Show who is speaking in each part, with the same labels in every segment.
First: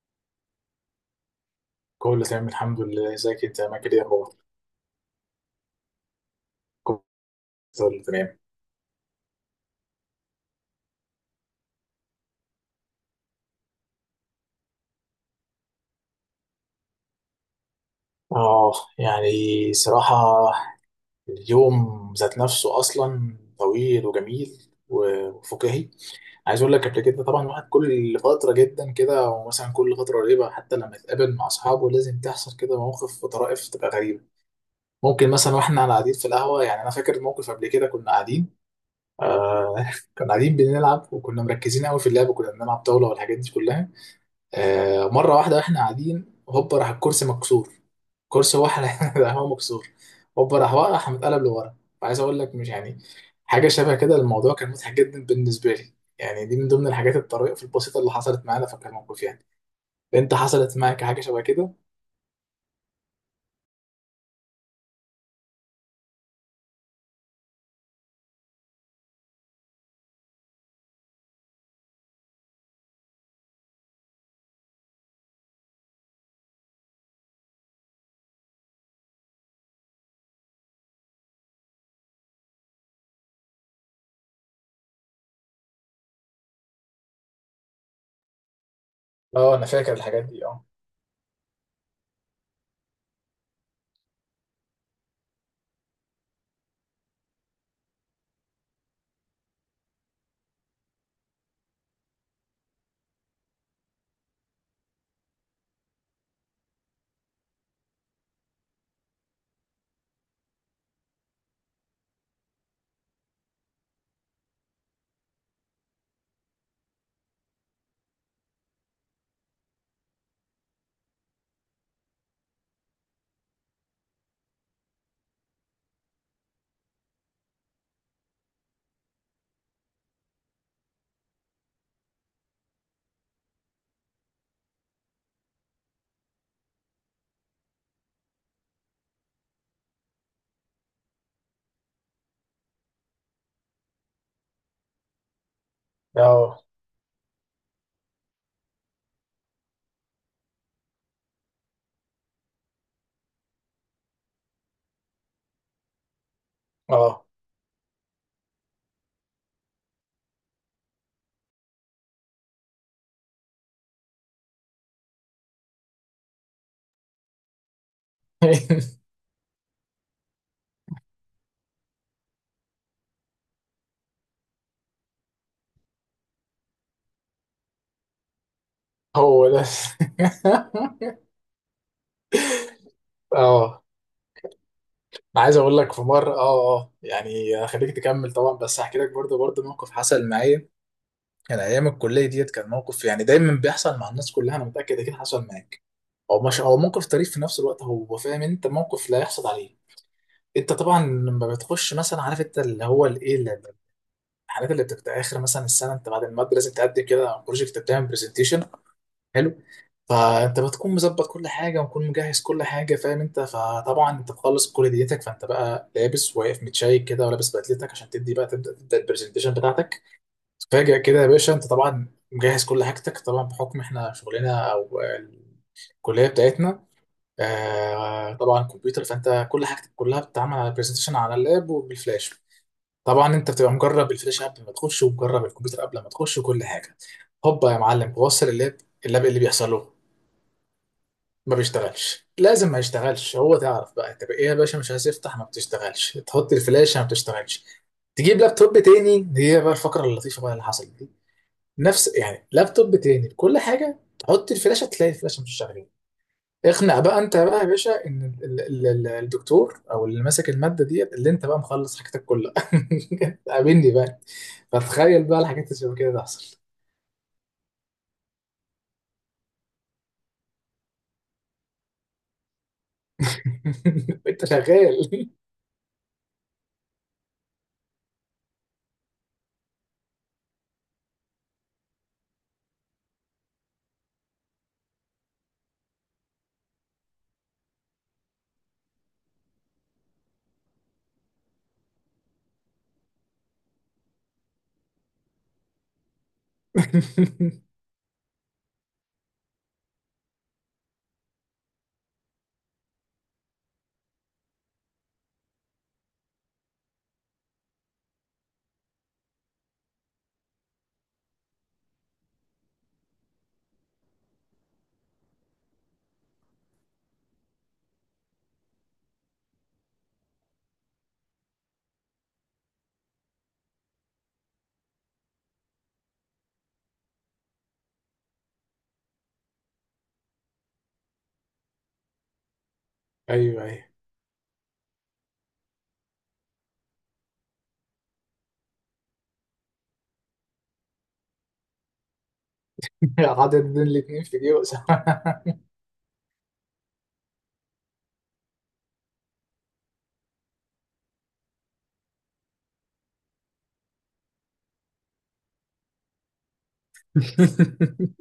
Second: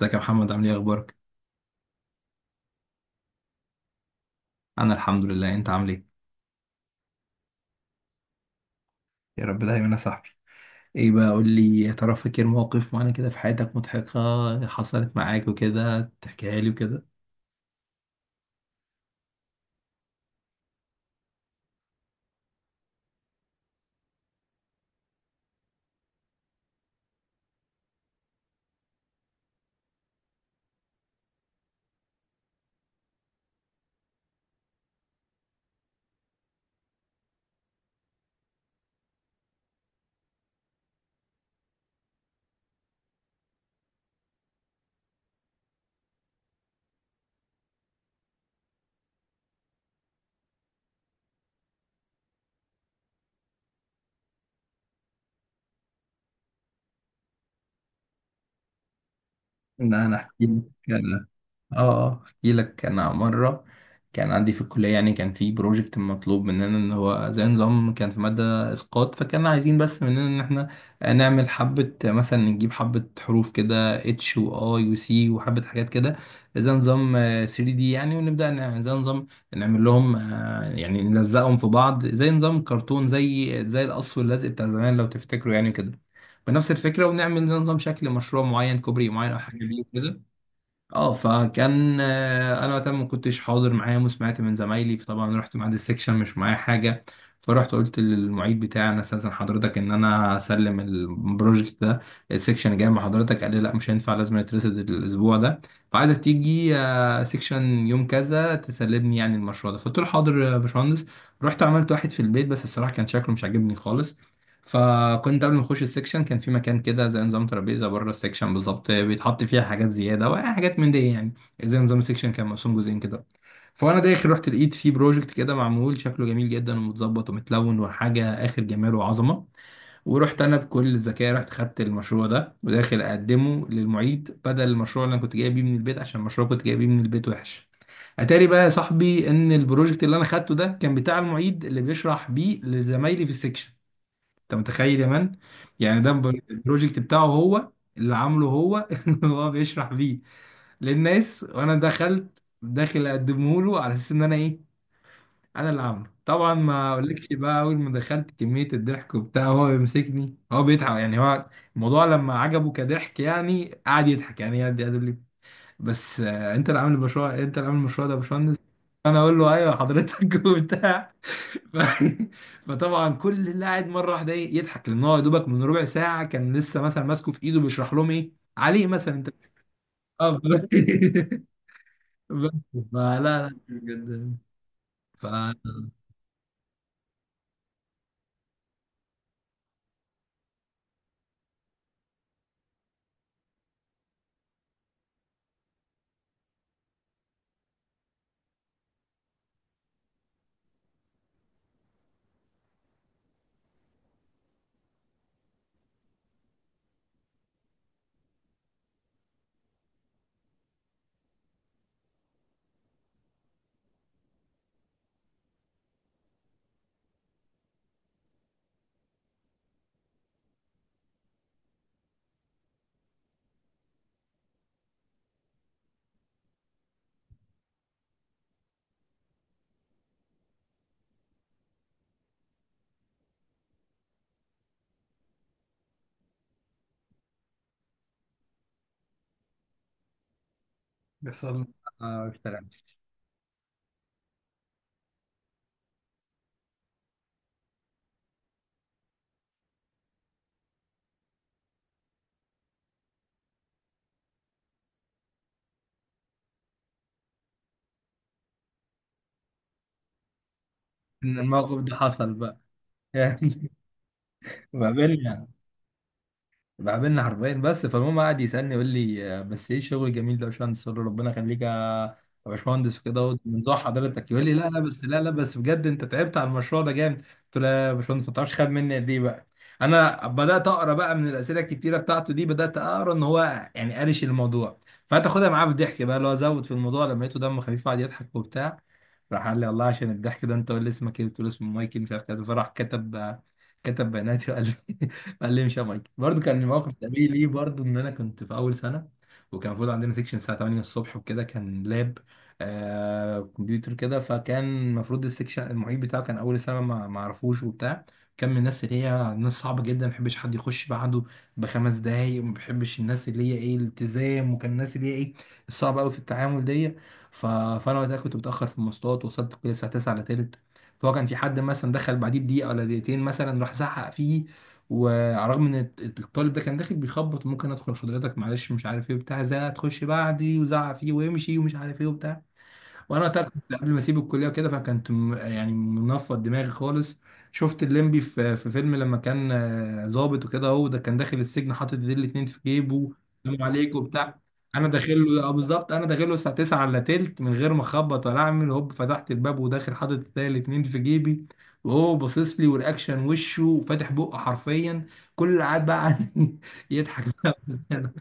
Speaker 1: ازيك يا محمد؟ عامل ايه؟ اخبارك؟
Speaker 2: كله تمام، الحمد لله. ازيك انت يا ماجد؟ يا اخبار؟
Speaker 1: انا الحمد لله. انت عامل ايه؟
Speaker 2: كله تمام.
Speaker 1: يا رب دايما يا صاحبي. ايه بقى؟ قول لي، يا ترى فاكر مواقف معانا كده في حياتك مضحكة حصلت معاك وكده، تحكيها لي وكده؟
Speaker 2: اه يعني، صراحة اليوم ذات نفسه اصلا طويل وجميل وفكاهي. عايز اقول لك، قبل كده طبعا الواحد كل فترة جدا كده، او مثلا كل فترة قريبة، حتى لما يتقابل مع اصحابه لازم تحصل كده مواقف وطرائف تبقى غريبة. ممكن مثلا واحنا قاعدين في القهوة، يعني انا فاكر موقف قبل كده كنا قاعدين. آه كنا قاعدين بنلعب، وكنا مركزين قوي في اللعب، وكنا بنلعب طاولة والحاجات دي كلها. مرة واحدة واحنا قاعدين هوبا راح الكرسي مكسور. كرسي هو احنا راح هو مكسور. هوبا راح واقع راح متقلب لورا. عايز اقول لك، مش يعني حاجة شبه كده، الموضوع كان مضحك جدا بالنسبة لي. يعني دي من ضمن الحاجات الطريفة البسيطة اللي حصلت معانا، فكان الموقف يعني.
Speaker 1: ان انا
Speaker 2: انت
Speaker 1: احكي لك؟
Speaker 2: حصلت معاك حاجة شبه كده؟
Speaker 1: اه، احكي لك. انا مره كان عندي في الكليه، يعني كان في بروجكت مطلوب مننا ان هو زي نظام، كان في ماده اسقاط، فكان عايزين بس مننا ان احنا نعمل حبه، مثلا نجيب حبه حروف كده، اتش واي وسي وحبه حاجات كده، زي نظام 3D يعني. ونبدا زي نظام نعمل لهم، يعني نلزقهم في بعض زي نظام كرتون، زي زي القص واللزق بتاع زمان لو تفتكروا يعني كده، بنفس الفكره. ونعمل زي نظام شكل مشروع معين، كوبري معين او
Speaker 2: اه،
Speaker 1: حاجه
Speaker 2: انا
Speaker 1: بيه
Speaker 2: فاكر
Speaker 1: كده.
Speaker 2: الحاجات دي. اه
Speaker 1: اه، فكان، انا وقتها ما كنتش حاضر معاهم وسمعت من زمايلي، فطبعا رحت ميعاد السكشن مش معايا حاجه. فرحت قلت للمعيد بتاعي، انا استاذن حضرتك ان انا اسلم البروجكت ده. السكشن جاي مع حضرتك. قال لي لا مش هينفع، لازم يترصد الاسبوع ده، فعايزك تيجي سكشن يوم كذا تسلمني يعني المشروع ده. فقلت له حاضر يا باشمهندس. رحت عملت واحد في البيت بس الصراحه كان شكله مش عاجبني خالص. فكنت قبل ما اخش السكشن، كان في مكان كده زي نظام ترابيزه بره السكشن بالظبط، بيتحط فيها حاجات زياده وحاجات من دي يعني. زي نظام السكشن كان مقسوم جزئين كده. فانا داخل رحت لقيت فيه بروجكت كده معمول شكله جميل جدا ومتظبط ومتلون وحاجه اخر جمال وعظمه. ورحت انا بكل ذكاء، رحت خدت المشروع ده وداخل اقدمه للمعيد بدل المشروع اللي انا كنت جايبه من البيت، عشان المشروع كنت جايبه من البيت وحش. اتاري بقى يا صاحبي ان البروجكت اللي انا خدته ده كان بتاع المعيد اللي بيشرح بيه لزمايلي في السكشن. انت متخيل يا مان؟ يعني ده
Speaker 2: اه.
Speaker 1: البروجكت بتاعه هو، اللي عامله هو هو بيشرح بيه للناس، وانا دخلت داخل اقدمه له على اساس ان انا ايه، انا اللي عامله. طبعا ما
Speaker 2: اه
Speaker 1: اقولكش بقى اول ما دخلت كمية الضحك وبتاع، هو بيمسكني، هو بيضحك يعني، هو الموضوع لما عجبه كضحك يعني، قعد يضحك، يعني قعد يقول لي بس، انت اللي عامل المشروع؟ انت اللي عامل المشروع ده يا باشمهندس؟ انا اقول له ايوه حضرتك وبتاع. ف... فطبعا كل اللي قاعد مره واحده ايه، يضحك، لان هو يا دوبك من ربع ساعه كان لسه مثلا ماسكه في ايده بيشرح لهم ايه عليه مثلا انت.
Speaker 2: هو ده.
Speaker 1: اه بس. فلا لا
Speaker 2: اه.
Speaker 1: بجد. ف
Speaker 2: انا عايز اقول لك، في مره يعني، خليك تكمل طبعا، بس هحكي لك برضه موقف حصل معايا. كان ايام الكليه ديت، كان موقف يعني دايما بيحصل مع الناس كلها، انا متاكد اكيد حصل معاك. هو مش هو موقف طريف في نفس الوقت، هو فاهم انت، موقف لا يحصل عليه. انت طبعا لما بتخش مثلا، عارف انت اللي هو الايه الحاجات اللي بتبقى اخر مثلا السنه، انت بعد الماده لازم تقدم كده بروجكت، بتعمل برزنتيشن. حلو. فانت بتكون مظبط كل حاجه ومكون مجهز كل حاجه فاهم انت، فطبعا انت بتخلص كل ديتك، فانت بقى لابس واقف متشيك كده، ولابس بدلتك عشان تدي بقى تبدا البرزنتيشن بتاعتك. فاجأ كده يا باشا، انت طبعا مجهز كل حاجتك طبعا بحكم احنا شغلنا او الكليه بتاعتنا طبعا كمبيوتر، فانت كل حاجتك كلها بتتعمل على برزنتيشن على اللاب وبالفلاش. طبعا انت بتبقى مجرب الفلاش قبل ما تخش، ومجرب الكمبيوتر قبل ما تخش وكل حاجه. هوبا يا معلم، بوصل اللاب. اللاب إيه اللي بيحصل له؟
Speaker 1: بس
Speaker 2: ما
Speaker 1: والله
Speaker 2: بيشتغلش.
Speaker 1: ما
Speaker 2: لازم ما
Speaker 1: اشتغلش.
Speaker 2: يشتغلش، هو تعرف بقى، طب ايه يا باشا مش عايز يفتح، ما بتشتغلش، تحط الفلاشه ما بتشتغلش، تجيب لابتوب تاني. هي بقى الفقرة اللطيفة بقى اللي حصلت. نفس يعني لابتوب تاني كل حاجه، تحط الفلاشه تلاقي الفلاشه مش شغاله. اقنع بقى انت بقى يا باشا ان الدكتور او اللي ماسك الماده ديت اللي
Speaker 1: ان
Speaker 2: انت بقى
Speaker 1: الموقف ده
Speaker 2: مخلص حاجتك
Speaker 1: حصل
Speaker 2: كلها.
Speaker 1: بقى. يعني
Speaker 2: قابلني بقى.
Speaker 1: ما
Speaker 2: فتخيل بقى
Speaker 1: بيننا،
Speaker 2: الحاجات اللي شبه كده تحصل.
Speaker 1: بقابلنا حرفيا بس. فالمهم قعد يسألني يقول لي بس ايه الشغل الجميل ده يا باشمهندس؟ قلت له ربنا يخليك يا يا باشمهندس وكده اهوت، من ذوق حضرتك. يقول
Speaker 2: انت
Speaker 1: لي لا لا بس، لا
Speaker 2: شغال
Speaker 1: لا بس بجد، انت تعبت على المشروع ده جامد. قلت له لا يا باشمهندس، ما تعرفش خد مني قد ايه بقى. انا بدات اقرا بقى من الاسئله الكتيره بتاعته دي، بدات اقرا ان هو يعني قارش الموضوع، فتاخدها معاه بالضحك بقى. اللي هو زود في الموضوع لما لقيته دمه خفيف قعد يضحك وبتاع. راح قال لي والله عشان الضحك ده انت، قول لي اسمك ايه. قلت له اسمه مايكل مش عارف كذا، فراح كتب كتب بياناتي وقال لي قال لي مش يا مايك. برضه كان موقف شبيه ليه برضه، ان انا كنت في اول سنه، وكان المفروض عندنا سيكشن الساعه 8 الصبح وكده، كان لاب آه كمبيوتر كده. فكان المفروض السيكشن المعيد بتاعه، كان اول سنه ما اعرفوش وبتاع. كان من الناس اللي هي ناس صعبه جدا، ما بيحبش حد يخش بعده بخمس دقايق، وما بيحبش الناس اللي هي ايه الالتزام، وكان الناس اللي هي ايه الصعبه قوي في التعامل دي. فانا وقتها كنت متاخر في المواصلات، وصلت كل الساعه 9 الا تلت. فهو كان في حد مثلا دخل بعديه بدقيقه ولا دقيقتين مثلا، راح زعق فيه. وعلى الرغم ان الطالب ده كان داخل بيخبط، ممكن ادخل حضرتك؟ معلش مش عارف ايه بتاع، زي هتخش بعدي وزعق فيه ويمشي ومش عارف ايه وبتاع. وانا وقتها
Speaker 2: ايوه
Speaker 1: كنت
Speaker 2: ايوه،
Speaker 1: قبل ما اسيب الكليه وكده، فكنت يعني منفض دماغي خالص. شفت الليمبي في فيلم لما كان ظابط وكده، هو ده كان داخل السجن حاطط ايديه الاتنين في جيبه،
Speaker 2: حاطط
Speaker 1: سلام
Speaker 2: دول
Speaker 1: عليك
Speaker 2: الاتنين في
Speaker 1: وبتاع.
Speaker 2: جيوز
Speaker 1: انا داخل له بالظبط انا داخل له الساعه 9 الا تلت من غير ما اخبط ولا اعمل هوب، فتحت الباب وداخل حاطط ايديه الاتنين في جيبي، وهو باصص لي والاكشن وشه وفاتح بقه حرفيا. كل اللي قاعد بقى عني يضحك بقى.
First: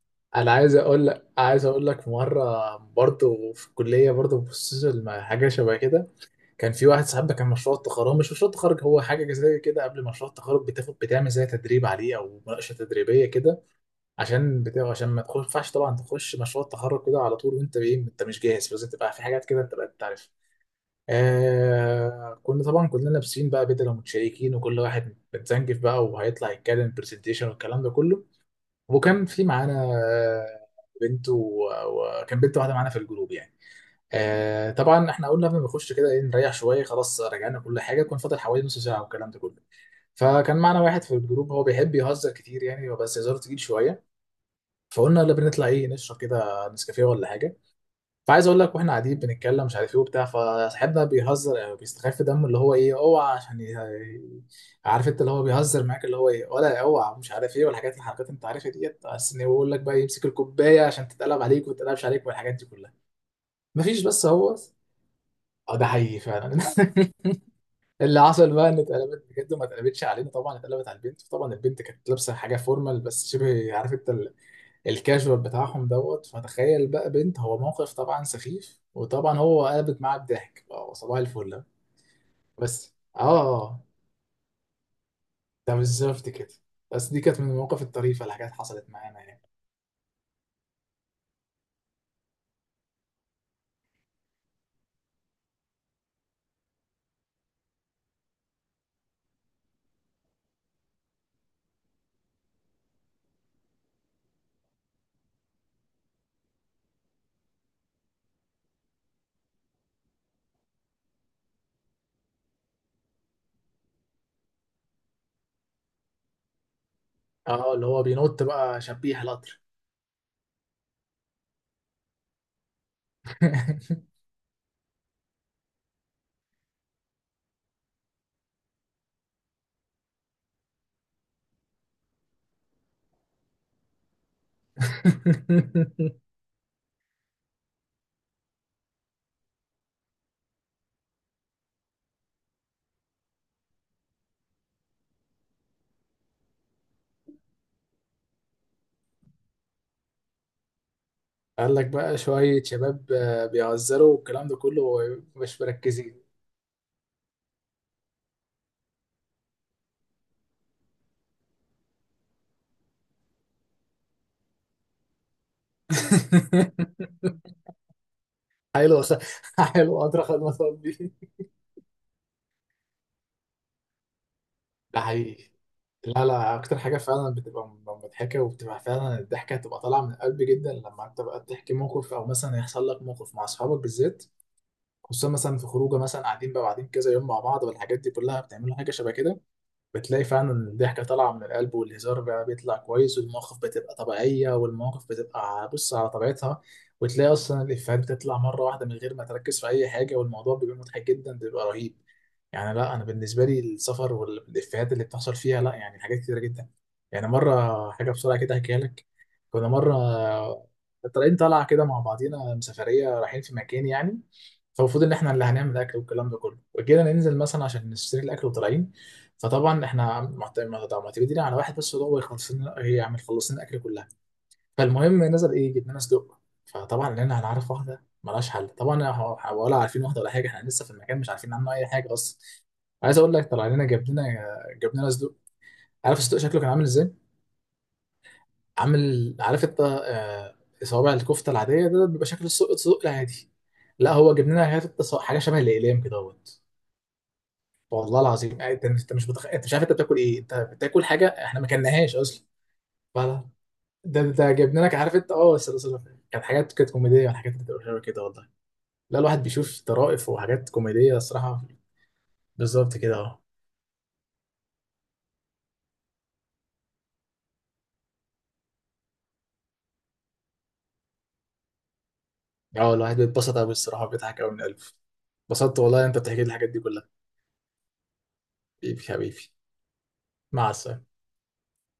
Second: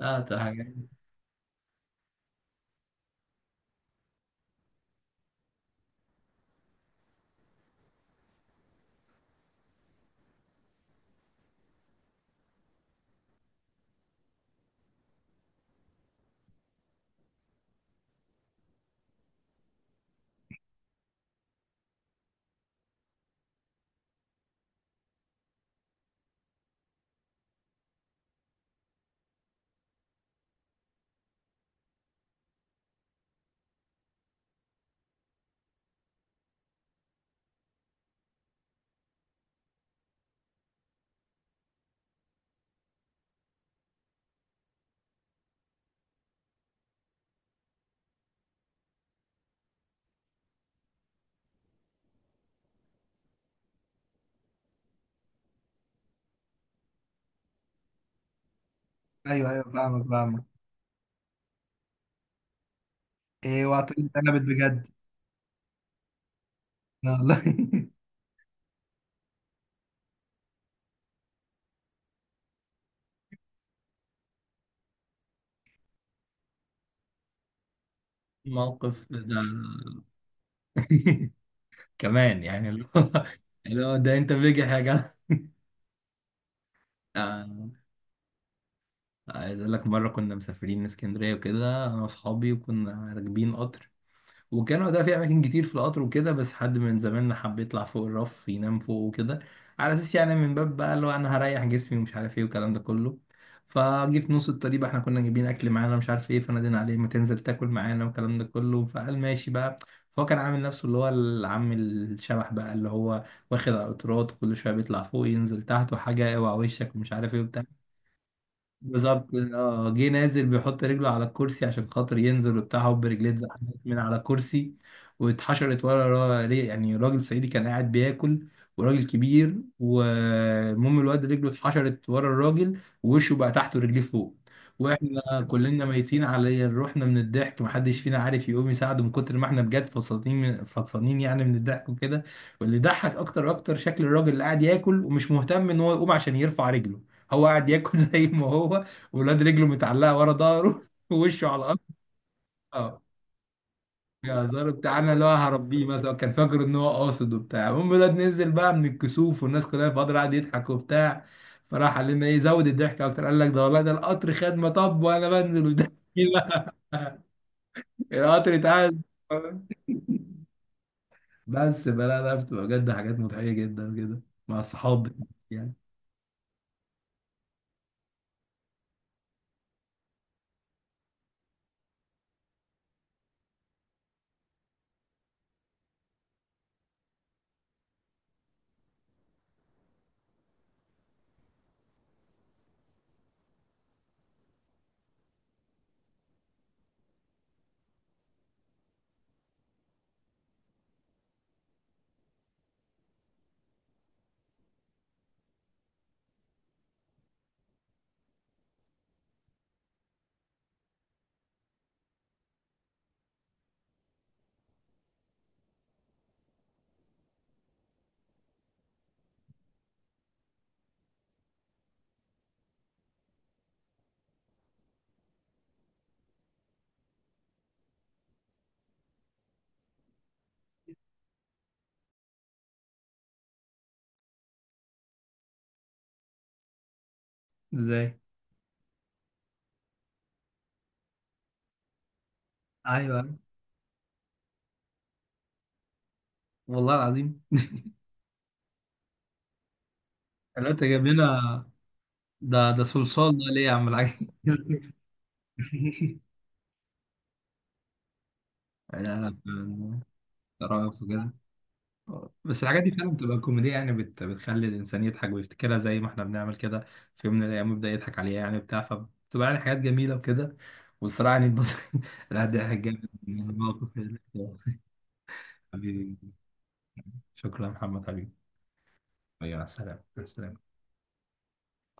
Speaker 1: اه
Speaker 2: انا
Speaker 1: طبعا.
Speaker 2: عايز اقول لك، مره في الكليه بصيت لما حاجه شبه كده. كان في واحد صاحبنا، كان مشروع التخرج، هو مش مشروع التخرج، هو حاجه زي كده، قبل مشروع التخرج بتاخد بتعمل زي تدريب عليه او مناقشه تدريبيه كده، عشان بتاع عشان ما ينفعش طبعا تخش مشروع التخرج كده على طول، وانت ايه، انت مش جاهز، لازم تبقى في حاجات كده انت بقى بتعرف. كنا طبعا كلنا لابسين بقى بدل ومتشيكين، وكل واحد متزنجف بقى وهيطلع يتكلم برزنتيشن والكلام ده كله. وكان في معانا آه، بنت وكان بنت واحده معانا في الجروب يعني. طبعا احنا قلنا قبل ما نخش كده ايه، نريح شويه. خلاص رجعنا كل حاجه، كان فاضل حوالي نص ساعه والكلام ده كله. فكان معانا واحد في الجروب هو بيحب يهزر كتير يعني، بس هزاره تقيل شويه. فقلنا يلا بنطلع ايه، نشرب كده نسكافيه ولا حاجه. فعايز اقول لك، واحنا قاعدين بنتكلم مش عارف ايه وبتاع، فصاحبنا بيهزر او بيستخف دمه اللي هو ايه، اوعى عشان عارف انت اللي هو بيهزر معاك اللي هو ايه، ولا اوعى مش عارف ايه، والحاجات الحركات انت عارفها ديت، بس ان هو
Speaker 1: ايوه ايوه،
Speaker 2: يقول لك بقى
Speaker 1: فاهمك
Speaker 2: يمسك
Speaker 1: فاهمك.
Speaker 2: الكوبايه عشان تتقلب عليك وما تتقلبش عليك والحاجات دي كلها.
Speaker 1: ايه؟
Speaker 2: مفيش،
Speaker 1: وعطيني
Speaker 2: بس
Speaker 1: اتقلبت
Speaker 2: هو
Speaker 1: بجد.
Speaker 2: اه ده حقيقي فعلا
Speaker 1: والله.
Speaker 2: اللي حصل بقى ان اتقلبت بجد، وما اتقلبتش علينا طبعا، اتقلبت على البنت طبعا. البنت كانت لابسه حاجه فورمال بس شبه عارف انت الكاجوال بتاعهم دوت. فتخيل بقى بنت، هو موقف طبعا سخيف،
Speaker 1: موقف ده
Speaker 2: وطبعا هو قلبت معاه بضحك، اه صباح الفل.
Speaker 1: كمان، يعني اللي
Speaker 2: بس
Speaker 1: هو اللي هو ده انت بيجح يا جدع.
Speaker 2: ده بالظبط كده. بس دي كانت من
Speaker 1: آه،
Speaker 2: المواقف الطريفه اللي حاجات حصلت معانا يعني.
Speaker 1: عايز اقول لك مره كنا مسافرين اسكندريه وكده، انا واصحابي، وكنا راكبين قطر. والجامع ده فيه أماكن كتير في القطر وكده، بس حد من زمايلنا حب يطلع فوق الرف ينام فوق وكده، على أساس يعني من باب بقى اللي هو أنا هريح جسمي ومش عارف إيه والكلام ده كله. فجه في نص الطريق بقى، إحنا كنا جايبين أكل معانا مش عارف إيه، فنادينا عليه ما تنزل تاكل معانا والكلام ده كله، فقال ماشي بقى. فهو كان عامل نفسه اللي هو العم الشبح بقى، اللي هو واخد على القطارات، كل شوية بيطلع فوق ينزل تحت وحاجة اوعى وشك ومش عارف إيه وبتاع.
Speaker 2: اه اللي هو بينط بقى شبيح
Speaker 1: بالظبط
Speaker 2: القطر.
Speaker 1: اه. جه نازل بيحط رجله على الكرسي عشان خاطر ينزل وبتاع، هوب رجليه اتزحلقت من على الكرسي واتحشرت ورا يعني راجل صعيدي كان قاعد بياكل، وراجل كبير. والمهم الواد رجله اتحشرت ورا الراجل ووشه بقى تحت ورجليه فوق. واحنا كلنا ميتين على روحنا من الضحك، محدش فينا عارف يقوم يساعده من كتر ما احنا بجد فصلتين فصلانين يعني من الضحك وكده. واللي ضحك اكتر اكتر شكل الراجل اللي قاعد ياكل ومش مهتم ان هو يقوم عشان يرفع رجله، هو قاعد ياكل زي ما هو، ولاد رجله متعلقه ورا ظهره ووشه على
Speaker 2: قال
Speaker 1: الارض.
Speaker 2: لك بقى شوية
Speaker 1: اه
Speaker 2: شباب بيهزروا والكلام
Speaker 1: يا
Speaker 2: ده
Speaker 1: زار
Speaker 2: كله.
Speaker 1: بتاعنا اللي هو
Speaker 2: مش
Speaker 1: هربيه مثلا
Speaker 2: مركزين.
Speaker 1: كان فاكر ان هو قاصد وبتاع. المهم الواد نزل بقى من الكسوف، والناس كلها فاضل قاعد يضحك وبتاع. فراح قال لنا ايه زود الضحك اكتر، قال لك ده والله ده القطر خدمه، طب وانا بنزل وده القطر اتعاد.
Speaker 2: حلو حلو، قدر خدمة ربي.
Speaker 1: بس بلا، لا بتبقى بجد حاجات مضحيه جدا كده مع
Speaker 2: ده
Speaker 1: الصحاب
Speaker 2: حقيقي.
Speaker 1: يعني.
Speaker 2: لا لا، أكتر حاجة فعلا بتبقى مضحكة، وبتبقى فعلا الضحكة هتبقى طالعة من القلب جدا لما أنت بقى تحكي موقف أو مثلا يحصل لك موقف مع أصحابك بالذات. خصوصا مثلا في خروجة مثلا قاعدين بقى كذا يوم مع بعض والحاجات دي كلها بتعملوا حاجة شبه كده. بتلاقي فعلا إن الضحكة طالعة من القلب، والهزار بقى بيطلع كويس، والمواقف بتبقى طبيعية، والمواقف بتبقى بص على طبيعتها. وتلاقي أصلا الإفيهات بتطلع مرة واحدة من غير ما تركز في أي حاجة، والموضوع بيبقى مضحك جدا، بيبقى رهيب. يعني لا، أنا بالنسبة لي السفر والإفيهات اللي بتحصل فيها، لا يعني حاجات كتيرة جدا. يعني مرة حاجة بسرعة كده أحكيها لك. كنا مرة طالعين طالعة كده مع بعضينا سفرية، رايحين في مكان يعني. فالمفروض إن إحنا اللي هنعمل أكل والكلام ده كله، وجينا ننزل مثلا عشان نشتري الأكل وطالعين. فطبعا احنا ما طب ما تجينا على واحد بس هو يخلص لنا، هي يعني خلص لنا الاكل كلها. فالمهم نزل ايه، جبنا لنا صدق. فطبعا لقينا هنعرف واحده ملهاش حل طبعا، ولا عارفين واحده ولا حاجه، احنا لسه في المكان مش عارفين عنه اي حاجه اصلا. عايز اقول لك، طلع لنا جاب لنا صدق. عارف الصدق شكله كان عامل ازاي؟
Speaker 1: ازاي؟
Speaker 2: عامل، عارف انت صوابع الكفته العاديه، ده بيبقى شكل الصدق،
Speaker 1: ايوه،
Speaker 2: الصدق
Speaker 1: أيوة.
Speaker 2: العادي. لا هو جاب لنا حاجه شبه الاقلام كده اهوت،
Speaker 1: والله العظيم.
Speaker 2: والله العظيم. يعني انت مش انت مش عارف انت بتاكل ايه، انت
Speaker 1: لا انت
Speaker 2: بتاكل
Speaker 1: جايب
Speaker 2: حاجه
Speaker 1: لنا،
Speaker 2: احنا ما كلناهاش اصلا.
Speaker 1: ده ده صلصال ده
Speaker 2: فلا،
Speaker 1: ليه يا عم الحاج؟
Speaker 2: ده جبنا لك عارف انت، اه كانت حاجات كانت كوميديه والحاجات اللي بتبقى حلوه كده والله.
Speaker 1: لا
Speaker 2: لا،
Speaker 1: لا
Speaker 2: الواحد بيشوف
Speaker 1: فعلاً.
Speaker 2: طرائف وحاجات
Speaker 1: رائع
Speaker 2: كوميديه
Speaker 1: كده.
Speaker 2: الصراحه.
Speaker 1: بس الحاجات دي
Speaker 2: بالظبط
Speaker 1: فعلا
Speaker 2: كده
Speaker 1: بتبقى كوميديا يعني، بتخلي الانسان يضحك ويفتكرها زي ما احنا بنعمل كده، في يوم من الايام يبدا يضحك عليها يعني بتاع فبتبقى يعني حاجات جميله وكده. والصراحه يعني لا ده ضحك
Speaker 2: اه
Speaker 1: جامد
Speaker 2: الواحد
Speaker 1: من
Speaker 2: بيتبسط قوي
Speaker 1: الموقف
Speaker 2: الصراحه، بيضحك قوي من قلبه. اتبسطت والله،
Speaker 1: حبيبي،
Speaker 2: انت بتحكي لي الحاجات دي كلها.
Speaker 1: شكرا يا محمد حبيبي.
Speaker 2: حبيبي حبيبي.
Speaker 1: ايوه، سلام سلام.
Speaker 2: مع السلامه.